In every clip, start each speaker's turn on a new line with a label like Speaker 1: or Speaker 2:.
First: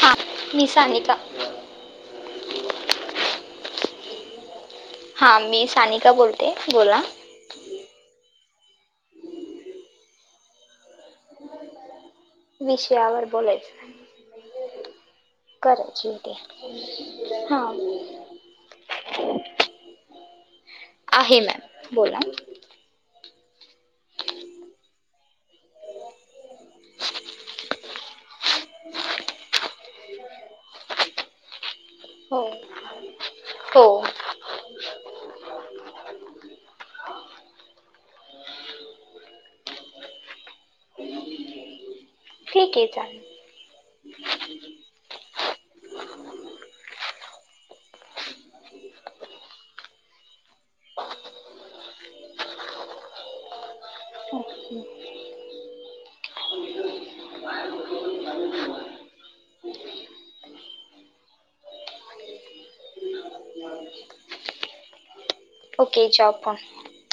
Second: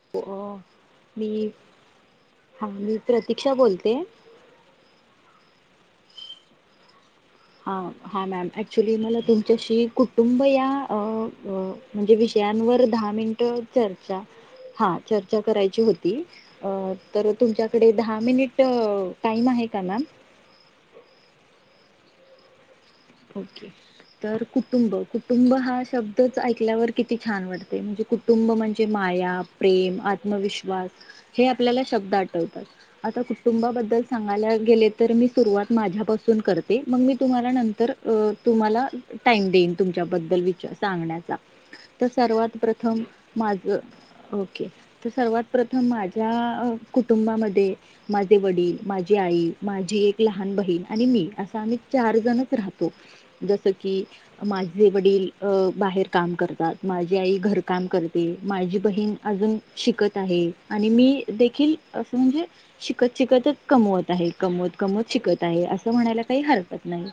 Speaker 1: हां मी सानिका
Speaker 2: मी हा मी प्रतीक क्षा बोलते.
Speaker 1: हा मी सानिका बोलते बोला
Speaker 2: हा हा मॅम ऍक्च्युली मला तुमच्याशी कुटुंब या अ अ म्हणजे विषयांवर दहा
Speaker 1: विषयावर
Speaker 2: मिनिट
Speaker 1: बोलायचं
Speaker 2: चर्चा हा चर्चा करायची होती तर तुमच्याकडे
Speaker 1: हां
Speaker 2: दहा मिनिट टाइम आहे का मॅम
Speaker 1: आहे मॅम बोला.
Speaker 2: ओके तर कुटुंब कुटुंब हा शब्दच ऐकल्यावर किती छान वाटते म्हणजे कुटुंब म्हणजे माया प्रेम आत्मविश्वास हे आपल्याला शब्द
Speaker 1: हो
Speaker 2: आठवतात आता
Speaker 1: हो
Speaker 2: कुटुंबाबद्दल सांगायला गेले तर मी सुरुवात माझ्यापासून करते मग मी तुम्हाला नंतर तुम्हांला टाईम देईन तुमच्याबद्दल विचा सांगण्याचा सर्वात
Speaker 1: ठीक आहे
Speaker 2: प्रथम
Speaker 1: चालेल
Speaker 2: माझं ओके तर सर्वात प्रथम माझ्या कुटुंबामध्ये माझे वडील माझी आई माझी एक लहान बहीण आणि मी असं आम्ही चार जणच राहतो. जस की माझे वडील बाहेर काम करतात माझी आई घर काम करते माझी बहीण अजून शिकत आहे आणि मी देखील असं म्हणजे शिकत शिकतच कमवत आहे कमवत कमवत शिकत नाही असं
Speaker 1: ओके
Speaker 2: म्हणायला
Speaker 1: जॉब
Speaker 2: काही
Speaker 1: पण
Speaker 2: हरकत नाही.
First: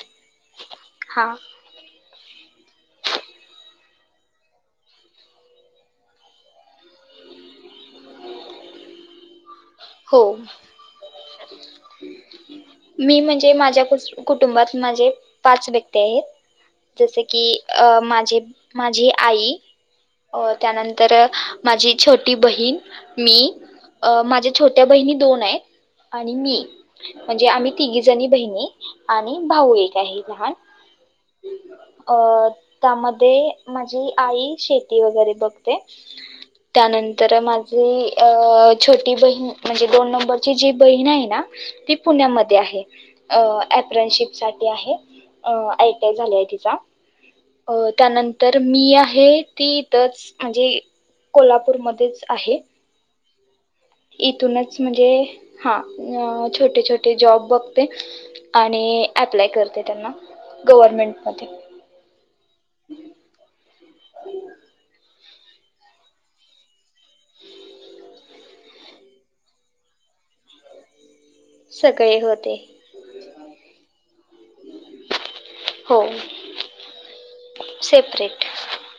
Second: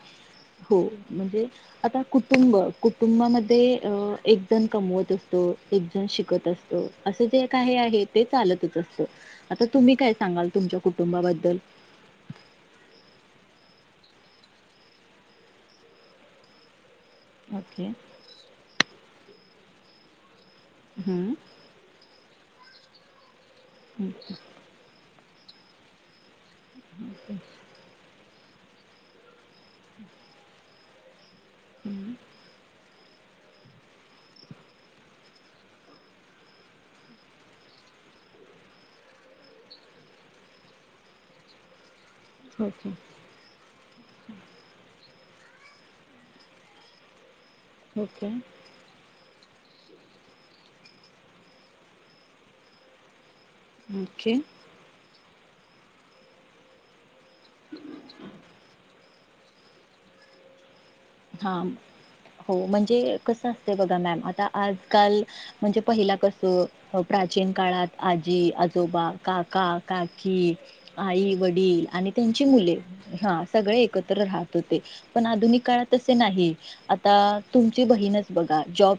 Speaker 2: हो
Speaker 1: हां
Speaker 2: म्हणजे आता कुठ कुटुंब कुटुंबामध्ये अ एक जण कमवत असतो एक जण शिकत असतो असं जे काही आहे ते चालतच असतो. आता तुम्ही काय
Speaker 1: हो
Speaker 2: सांगाल तुमच्या कुटुंबा कुटुंबाबद्दल
Speaker 1: मी म्हणजे माझ्या कुटुंबात माझे पाच व्यक्ती आहेत. जसे की
Speaker 2: ओके
Speaker 1: अ माझी माझी आई अ त्यानंतर
Speaker 2: हम्म
Speaker 1: माझी छोटी ती बहीण मी अ माझ्या छोट्या बहिणी दोन आहेतआणि मी. म्हणजे आम्ही जणी बहिणी आणि भाऊ एक आहे लहान अ त्यामध्ये माझी आई शेती वगैरे बघते त्यानंतर माझी छोटी बहीण म्हणजे दोन नंबरची जी बहीण आहे ना ती पुण्यात ते आहे,
Speaker 2: ओके
Speaker 1: ॲपरानशिप साठी आहे. आयट्या झालाय तिचा अ
Speaker 2: ओके
Speaker 1: त्यानंतर मी आहे. ती इथच म्हणजे कोल्हापूरमध्येच आहे.
Speaker 2: ओके
Speaker 1: इथूनच म्हणजे हा अ छोटे छोटे ते जॉब बघते आणि अप्लाय करते त्यांना. गव्हर्मेंटमध्ये
Speaker 2: हा हो म्हणजे कस असत बघा मॅम आता आजकाल म्हणजे पहिला कसं हो प्राचीन काळात आजी आजो आजोबा, काका, काकी. आई वडील आणि
Speaker 1: सगळे
Speaker 2: त्यांची
Speaker 1: होते
Speaker 2: मुले हा सगळे एकत्र राहत होते पण आधुनिक काळात
Speaker 1: हो
Speaker 2: तसे नाहीआता तुमची बहीणच
Speaker 1: सेपरेट
Speaker 2: बघा जॉब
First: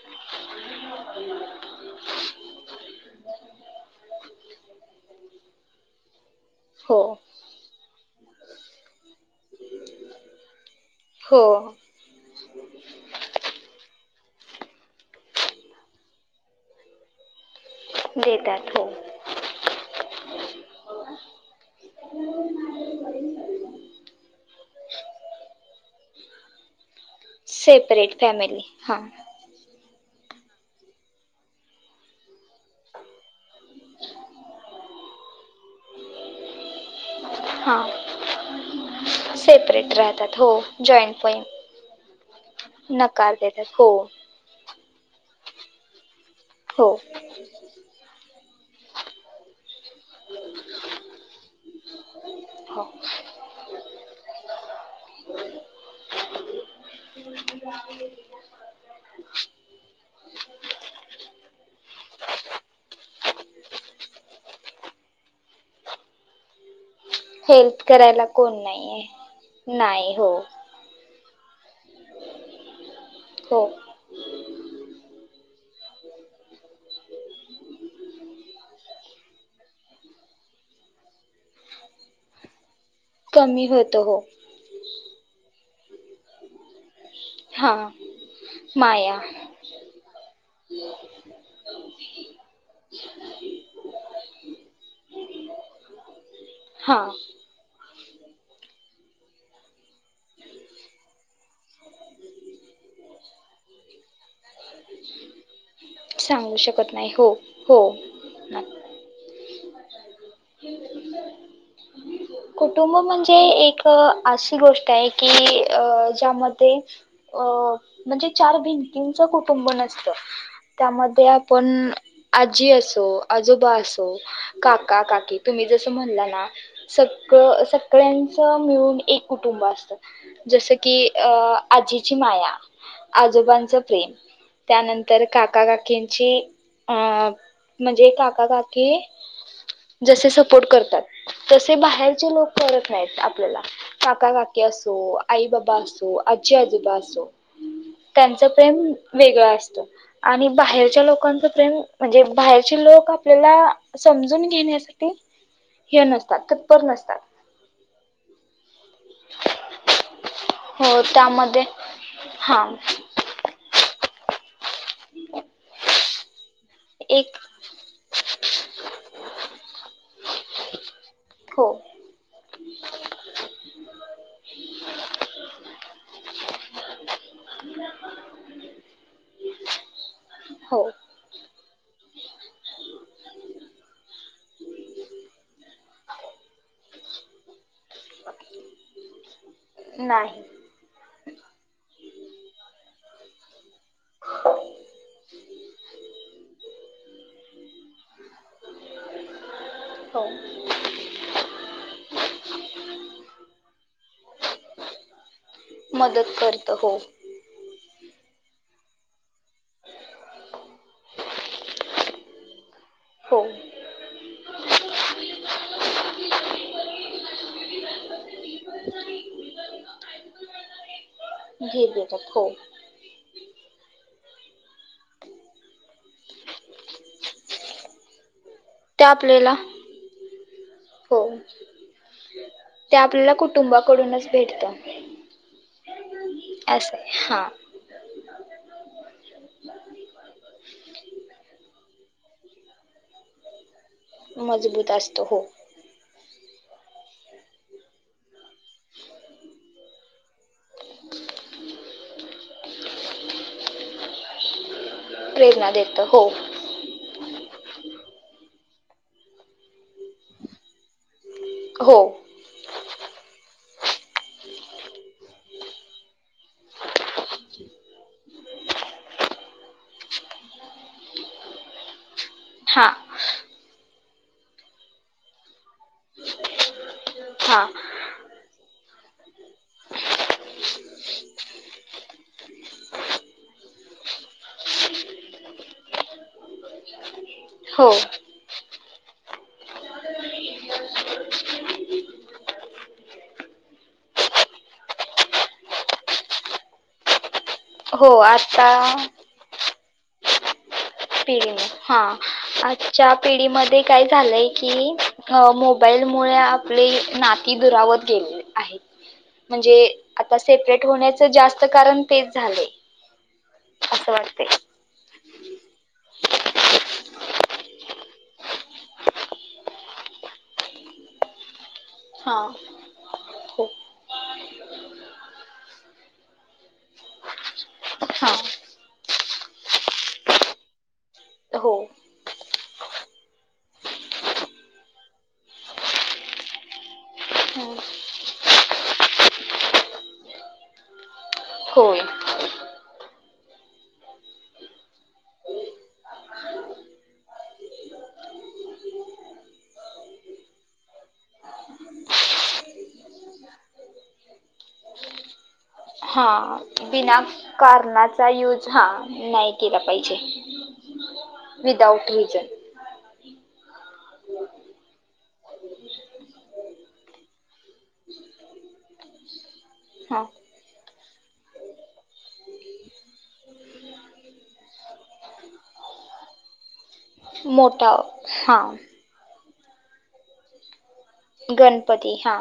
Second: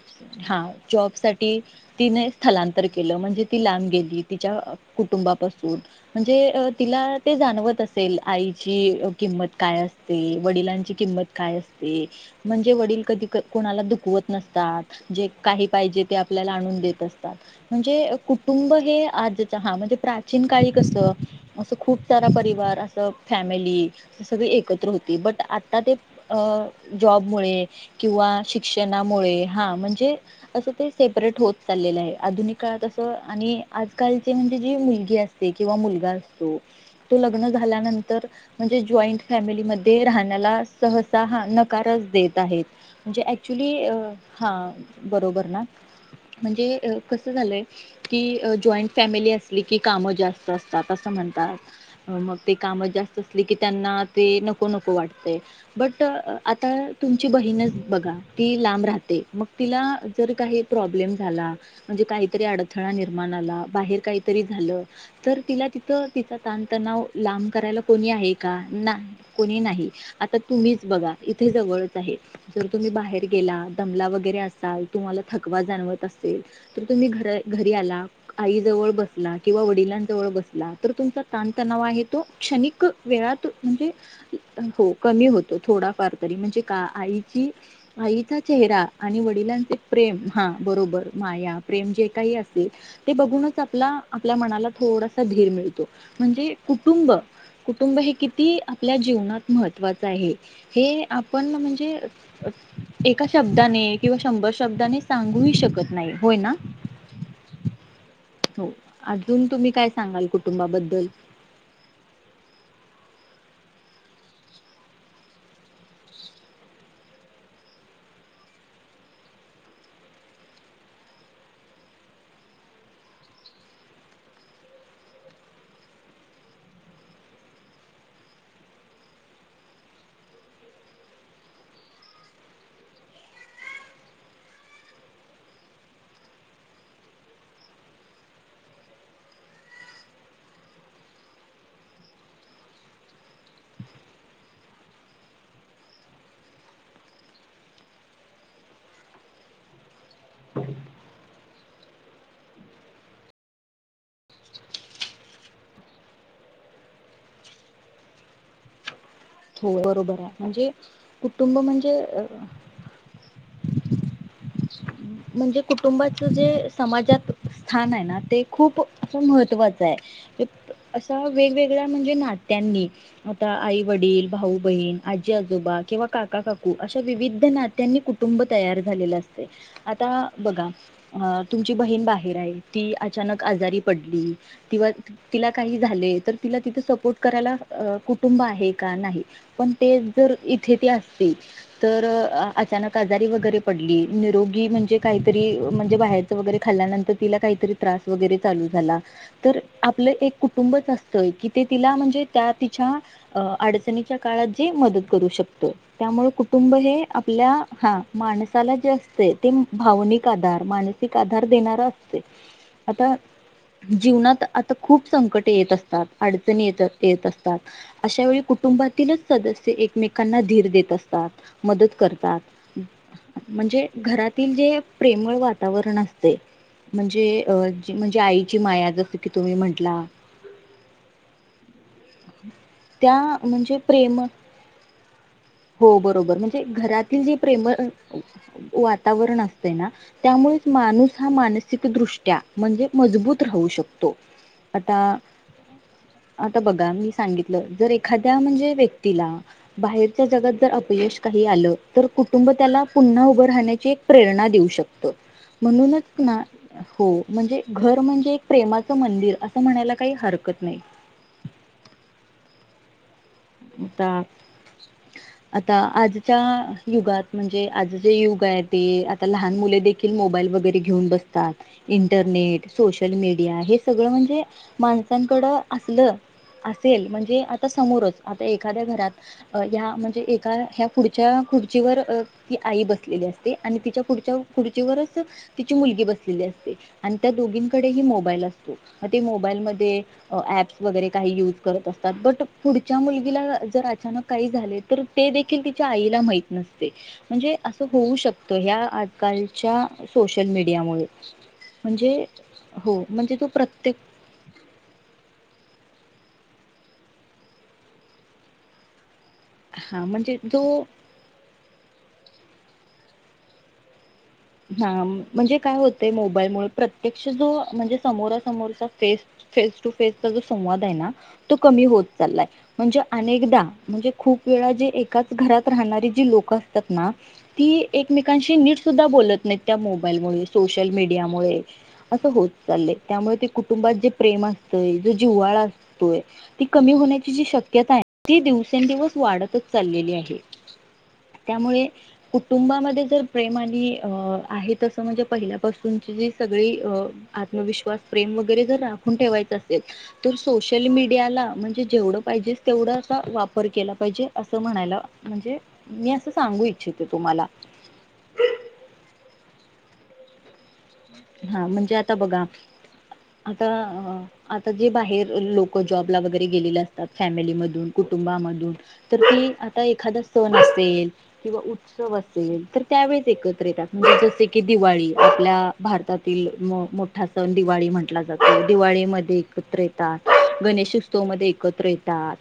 Speaker 2: हा जॉब साठी तिने स्थलांतर केलं म्हणजे ती लांब गेली तिच्या कुटुंबापासून म्हणजे तिला
Speaker 1: हो
Speaker 2: ते जाणवत अस असेल आईची किंमत काय असते? वडिलांची किंमत
Speaker 1: हो
Speaker 2: काय असते? म्हणजे वडील कधी कोणाला दुःख कुवत नसतात जे काही पाहिजे ते आपल्याला आणून देत अस म्हणजे कुटुंब
Speaker 1: देतात हो
Speaker 2: हे आज हा म्हणजे प्राचीन काळी कस असं खूप सारा परिवार असं फॅमिली सगळे एक [unintelligible] बट आता ते अ जॉबमुळे
Speaker 1: सेपरेट
Speaker 2: किंवा
Speaker 1: फॅमिली हां
Speaker 2: शिक्षणामुळे हा म्हण अस ते सेपरेट होत चाललं आहे आधुनिक काळात अस आणि आजकालचे म्हणजे जी मुलगी असते किंवा मुलगा असतो ते लग्न
Speaker 1: हां
Speaker 2: झाल्यानंतर म्हणजे जाॅईंट फॅमिली
Speaker 1: सेपरेट
Speaker 2: मध्ये
Speaker 1: राहतात हो
Speaker 2: राहण्याला
Speaker 1: जॉईंट
Speaker 2: सहसा
Speaker 1: पण
Speaker 2: हा न नकार देत आहेत जे
Speaker 1: नकार देतात
Speaker 2: ऍक्च्युली
Speaker 1: हो
Speaker 2: [unintelligible] बरोबर [unintelligible]
Speaker 1: हो
Speaker 2: म्हणजे कस झालय? की जॉईंट फॅमिली असली की कामं जास्त असतात असं म्हणतात मग ते
Speaker 1: हो
Speaker 2: कामं जास्त असले की त्यांना ते नको नको वाटते बट अ आता तुमची बहीणच बघा ती लांब राहते मग तिला जर आता तुमची बहीणच बघा ती लांब राहते मग तिला काही प्रॉब्लेम झाला म्हणजे काहीतरी अडथळा निर्माण आला बाहेर काहीतरी झालं तर तिला तिथं तिचा ताणतणाव लांब करायला
Speaker 1: हेल्प
Speaker 2: कोणी आहे का?
Speaker 1: कोण नाही
Speaker 2: ना कोणी
Speaker 1: आहे
Speaker 2: नाही?
Speaker 1: हो
Speaker 2: आता तुम्हीच बघा इथे जवळ जर तुम्ही बाहेर
Speaker 1: हो
Speaker 2: गेला दमला वगैरे असाल तुम्हाला थकवा जाणवत असेल तर तुम्ही घर घरी आला आई जवळ बसला किंवा वडिलांजवळ बसला तर तुमचा ताणतणाव आहे तो क्षणिक वेळात
Speaker 1: कमी
Speaker 2: म्हणजे
Speaker 1: होतं हो
Speaker 2: हो कमी होतो थोडा वारकरी म्हणजे का आई ती
Speaker 1: हां
Speaker 2: आईचा चेहरा
Speaker 1: माया
Speaker 2: आणि वडिलांचे प्रेम हा बरोबर माया प्रेम जे काही असेल ते बघूनच आपला आपल्या मनाला थोडंसं थोडा धीर मिळतो म्हणजे
Speaker 1: हां
Speaker 2: कुटुंब कु कुटुंब हे किती आपल्या जीवनात महत्त्वाचं आहे हे आपण म्हणजे एका शब्दाने किंवा शंभर शब्दाने सांगूही शकत नाही
Speaker 1: [inaudible]
Speaker 2: होय ना?
Speaker 1: सांगू शकत नाही हो हो
Speaker 2: हो अजून तुम्ही काय सांगाल कुटुंबाबद्दल?
Speaker 1: कुटुंब म्हणजे ते एक अशी गोष्ट आहे की अ ज्यामध्ये अ म्हणजे चार भिंतींच कुटुंब नसत, त्यामध्ये आपण आजी असो, आजोबा असो काका तुम्ही जसं म्हणलं ना सगळं सगळ्यांच मिळून एक कुटुंब असत जसं की अ आजीची माया, आजोबांचं प्रेम, त्यानंतर काकाकाकींची अं म्हणजे काकाकाकी जस सपोर्ट करतात तसे बाहेरचे लोक करत नाहीत आपल्याला काका-काकी असो आई- बाबा असो आजी-आजोबा असो त्यांचं प्रेम वेगळं असतं आणि बाहेरच्या लोकांच प्रेम म्हणजे बाहेरचे लोक आपल्याला समजून घेण्यासाठी ते हे नसतात तत्पर नसतात
Speaker 2: हो बरोबर आहे म्हणजे
Speaker 1: हो
Speaker 2: कुटुंब
Speaker 1: त्यामध्ये
Speaker 2: म्हणजे अ
Speaker 1: हा
Speaker 2: म्हणजे कुटुंबाच जे समाजात
Speaker 1: एक
Speaker 2: स्थान आहे ना ते खूप असं महत्त्वाचं आहे असा
Speaker 1: हो
Speaker 2: वेगवेगळ्या म्हणजे नात्यांनी आता आई-वडील, भाऊ- बहीण, आजी -आजोबा किंवा काका काकू अशा विविध नात्यांनी कुटुंब तयार झालेला असत. आता बघा
Speaker 1: हो
Speaker 2: [unintelligible] तुमची बहीण बाहेर आहे ती अचानक आजारी पडली, अ कुटुंब आहे का नाही पण तेच जर
Speaker 1: नाही
Speaker 2: इथे ती असती तर अचानक आजारी व [unintelligible] पडली निरोगी म्हणजे काहीतरी म्हणजे बाहेरच वगैरे खाल्ल्यानंतर तिला काहीतरी त्रास वगैरे चालू झाला, तर आपलं
Speaker 1: हो
Speaker 2: एक कुटुंबच असतंय कि ते तिला म्हणजे त्या तिच्या अडचणीच्या काळात जे मदत करू शकत त्यामुळे
Speaker 1: मदत करत
Speaker 2: कुटुंब
Speaker 1: हो
Speaker 2: हे आपल्या हा माणसाला जास्त ते भावनिक आधार मानसिक आधार देणारा ते आता
Speaker 1: हो
Speaker 2: जीवनात आता खूप संकट येत असतात अडचणी येत येत असतात अशा वेळी कुटुंबातीलच सदस्य एकमेकांना धीर देत असतात
Speaker 1: घे
Speaker 2: मदत
Speaker 1: देतात हो
Speaker 2: करतात म्हणजे घरातील जे प्रेमळ वातावरण असतय म्हणजे अ म्हणजे आई माया
Speaker 1: ते
Speaker 2: जसकी तुम्ही
Speaker 1: आपल्याला
Speaker 2: म्हटला
Speaker 1: हो ते
Speaker 2: त्या
Speaker 1: आपल्याला
Speaker 2: म्हणजे प्रेमळ
Speaker 1: कुटुंबाकडूनच भेटतं
Speaker 2: हो बरोबर म्हणजे
Speaker 1: असं
Speaker 2: घरातील जी
Speaker 1: हा
Speaker 2: प्रेमळ असते. वातावरण असतय ना त्यामुळे माणूस हा मानसिकदृष्ट्या म्हणजे मजबूत राहू शकतो
Speaker 1: मजबूत
Speaker 2: आता
Speaker 1: असतो हो-
Speaker 2: आता बघा मी सांगितलं जर एखाद त्या म्हणजे व्यक्तीला बाहेरच्या जगात जर अपयश काही आलं, तर कुटुंब त्याला पुन्हा उभ उभं राहण्याची एक प्रेरणा देऊ शकतो.
Speaker 1: प्रेरणा देत
Speaker 2: म्हणूनच
Speaker 1: हो
Speaker 2: ना हो म्हणजे घर म्हणजे प्रेमाचं मंदिर असं म्हणायला काही हरकत नाही.
Speaker 1: हो
Speaker 2: आता, आता आजच्या युगात म्हणजे आज जे युग आहे ते आता लहान मुले देखील मोबाईल वगैरे घेऊन बसतात इन इंटरनेट
Speaker 1: हा
Speaker 2: सोशल मीडिया हे सगळं म्हणजे माणसांकडं असलं अस, तेल म्हणजे
Speaker 1: हा
Speaker 2: आता समोरच एखाद्या घरात हया म्हणजे एका ह्या पुढच्या खुर्चीवर ती आई बसलेली असते आणि तिच्या पुढच्या खुर्चीवरच तिची मुलगी बसलेली असते. त्या
Speaker 1: हो
Speaker 2: दोघींकडेही मोबाईल असतो. ते मोबाईल मध्ये ॲप्स वगैरे काही युज करत असतात बट त्या मुलगीला जर अचानक काही झाले तर ते देखील तिच्या आईला माहित नसते. म्हणजे असं होऊ
Speaker 1: हो
Speaker 2: शकत
Speaker 1: आता
Speaker 2: ह्या आजकालच्या सोशल मडिया
Speaker 1: पिढी हा
Speaker 2: हो
Speaker 1: आजच्या
Speaker 2: म्हणजे तो
Speaker 1: पिढीमध्ये
Speaker 2: प्रत्येक
Speaker 1: काय झालंय की अ मोबाईल मोबाईल मुळे आपली नाती दुरावत गेलेली आहेत. म्हणजे
Speaker 2: हा म्हणजे
Speaker 1: आता
Speaker 2: जो
Speaker 1: सेपरेट होण्याचं जास्त कारण तेच झालय असं वाटत.
Speaker 2: हा म्हणजे काय होतय मोबाईलमुळे प्रत्यक्ष जो म्हणजे, समोरा समोरचा फेस फेस टू फेसचा जो संवाद आहे ना तो कमी होत
Speaker 1: हा
Speaker 2: चालयाय म्हणजे अनेकदा
Speaker 1: हो
Speaker 2: म्हणजे खूप वेळा जे एकाच घरात राहणारी जी लोक असतात ना ती
Speaker 1: हा
Speaker 2: एकमेकांशी नीट सुद्धा बोलत. त्या मोबाईलमुळे सोशल मीडियामुळे
Speaker 1: हो
Speaker 2: असं होत चाललंय त्यामुळे ते कुटुंबात जे प्रेम असतय जो जिव्हाळा असतोय ती कमी होण्याची जी
Speaker 1: हम्म.
Speaker 2: शक्यता आहे. ती दिवसेंदिवस वाढतच चाललेली आहे त्यामुळे
Speaker 1: होय
Speaker 2: कुटुंबामध्ये जर प्रेम आणि अ आहे तसं म्हणजे पहिल्यापासूनची जी सगळी आत्मविश्वास प्रेम वगैरे जर राखून ठेवायचं असेल तर सोशल मीडियाला म्हणजे जेवढं पाहिजे, तेवढा असा वापर केला पाहिजे असं म्हणायला म्हणजे, मी
Speaker 1: हा
Speaker 2: असं सांगू इच्छिते
Speaker 1: बिना
Speaker 2: तुम्हाला
Speaker 1: कारणाचा यूज हा नाही केला पाहिजे.
Speaker 2: हा, म्हणजे
Speaker 1: विदाउट
Speaker 2: आता बघा
Speaker 1: रिझन
Speaker 2: आता आता जे बाहेर लोक जॉबला वगैरे गेलेले असतात, फॅमिलीमधून कुटुंबामधून तर ते
Speaker 1: हा
Speaker 2: एखादा सण असेल किंवा उत्सव असेल तर त्यावेेळेस एकत्र येतात, म्हणजे जसे की दिवाळी आपल्या भारतातील मोठ हा सण दिवाळी
Speaker 1: मोठा
Speaker 2: म्हटला
Speaker 1: हा
Speaker 2: जातो दिवाळीमध्ये पुत्र येतात गणेश उत्सव, [unintelligible] मध्ये एकत्र
Speaker 1: गणपती हा
Speaker 2: येतात,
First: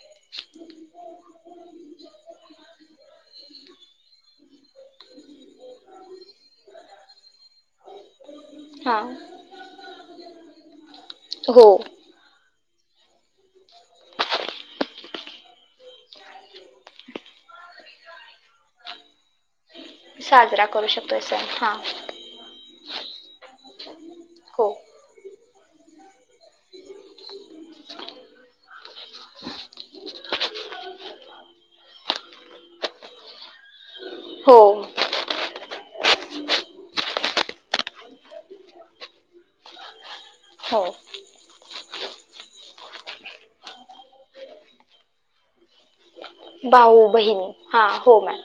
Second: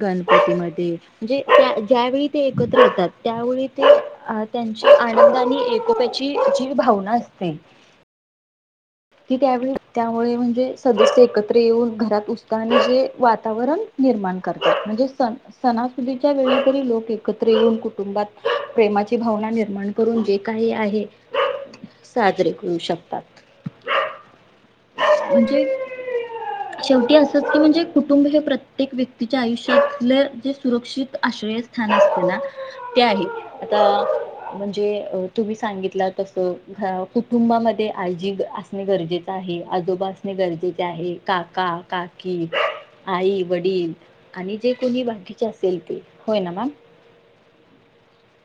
Speaker 2: गण म्ध्ये जी ज्यावेळी ते एकत्र होतात त्यावेळी ते अ त्यांची आनंद आणि एकोप्याचीजी भावना असते. तेथ
Speaker 1: हा
Speaker 2: कि, त्यावेळी त्यामुळे म्हणजे सदस्य एकत्र
Speaker 1: हो
Speaker 2: येऊन घरात जे वातावरण निर्माण करतात. म्हणजे सण सणासुदीच्या वेळी जरी लोक एकत्र येऊन कुटुंबात प्रेमाची भावना निर्माण करून जे
Speaker 1: साजरा
Speaker 2: काही
Speaker 1: करू
Speaker 2: आहे,
Speaker 1: शकतोय सण हा
Speaker 2: साजरे करू शकता. तात
Speaker 1: हो
Speaker 2: म्हणजे शेवटी अस की म्हणजे कुटुंब हे प्रत्येक व्यक्तीच्या आयुष्यातले जे सुरक्षित आश्रय स्थान असते ना ते आहे आता
Speaker 1: हो
Speaker 2: म्हणजे तुम्ही सांगितला तस कुटुंबामध्ये आजी असणे गरजेचें आहे, आजोबा असणे गरजेचे
Speaker 1: हो
Speaker 2: आहे काका काकी आई वडील आणि जे कोणी बाकीचे असेल ते होय ना मॅम
Speaker 1: भाऊ- बहिणी हा हो मॅम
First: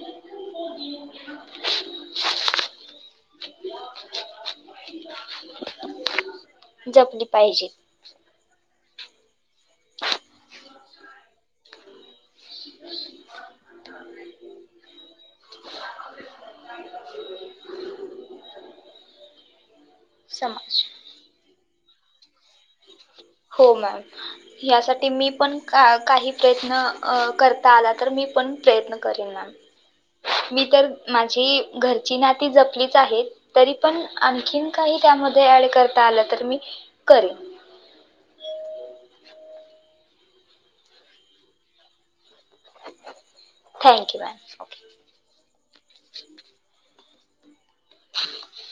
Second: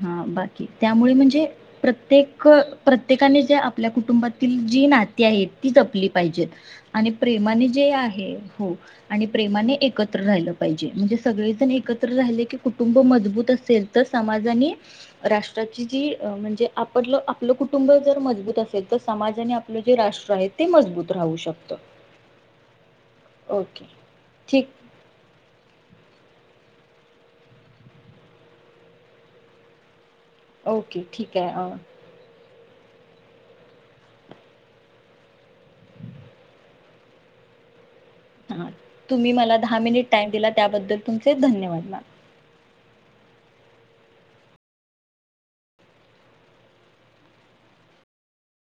Speaker 2: हा बाकी त्यामुळे म्हणजे प्रत्येक प्रत्येकाने जे आपल्या कुटुंबात जी नाती आहेत ती जपली पाहिजेत. आणि
Speaker 1: जपली
Speaker 2: प्रेमाने
Speaker 1: पाहिजे
Speaker 2: जे आहे, हो आणि प्रेमाने एकत्र राहिलं पाहिजे म्हणजे सगळेजण एकत्र राहिले की कुटुंब मजबूत असेल तर समाजाने राष्ट्राची जी म्हणजे आप आपलं कुटुंब जर मजबूत असेल तर समाजाने आपलं जे राष्ट्र आहे ते
Speaker 1: समाज
Speaker 2: मजबूत राहू शकत.
Speaker 1: हो मॅम यासाठी मी पण का काही प्रयत्न करता आला तर मी पण प्रयत्न करीन मॅ मी तर
Speaker 2: ओके ठीक
Speaker 1: माझी
Speaker 2: आहे
Speaker 1: घरची नाती ती जपलीच आहेत तरी पण आणखीन काही त्यामध्ये ऍड करता आलं तर मी करेन,
Speaker 2: हा तुम्ही मला दहा मिनिट टाइम दिला, त्याबद्दल तुमचे धन्यवाद ma'am
Speaker 1: thank you ma'am, okay [inaudible]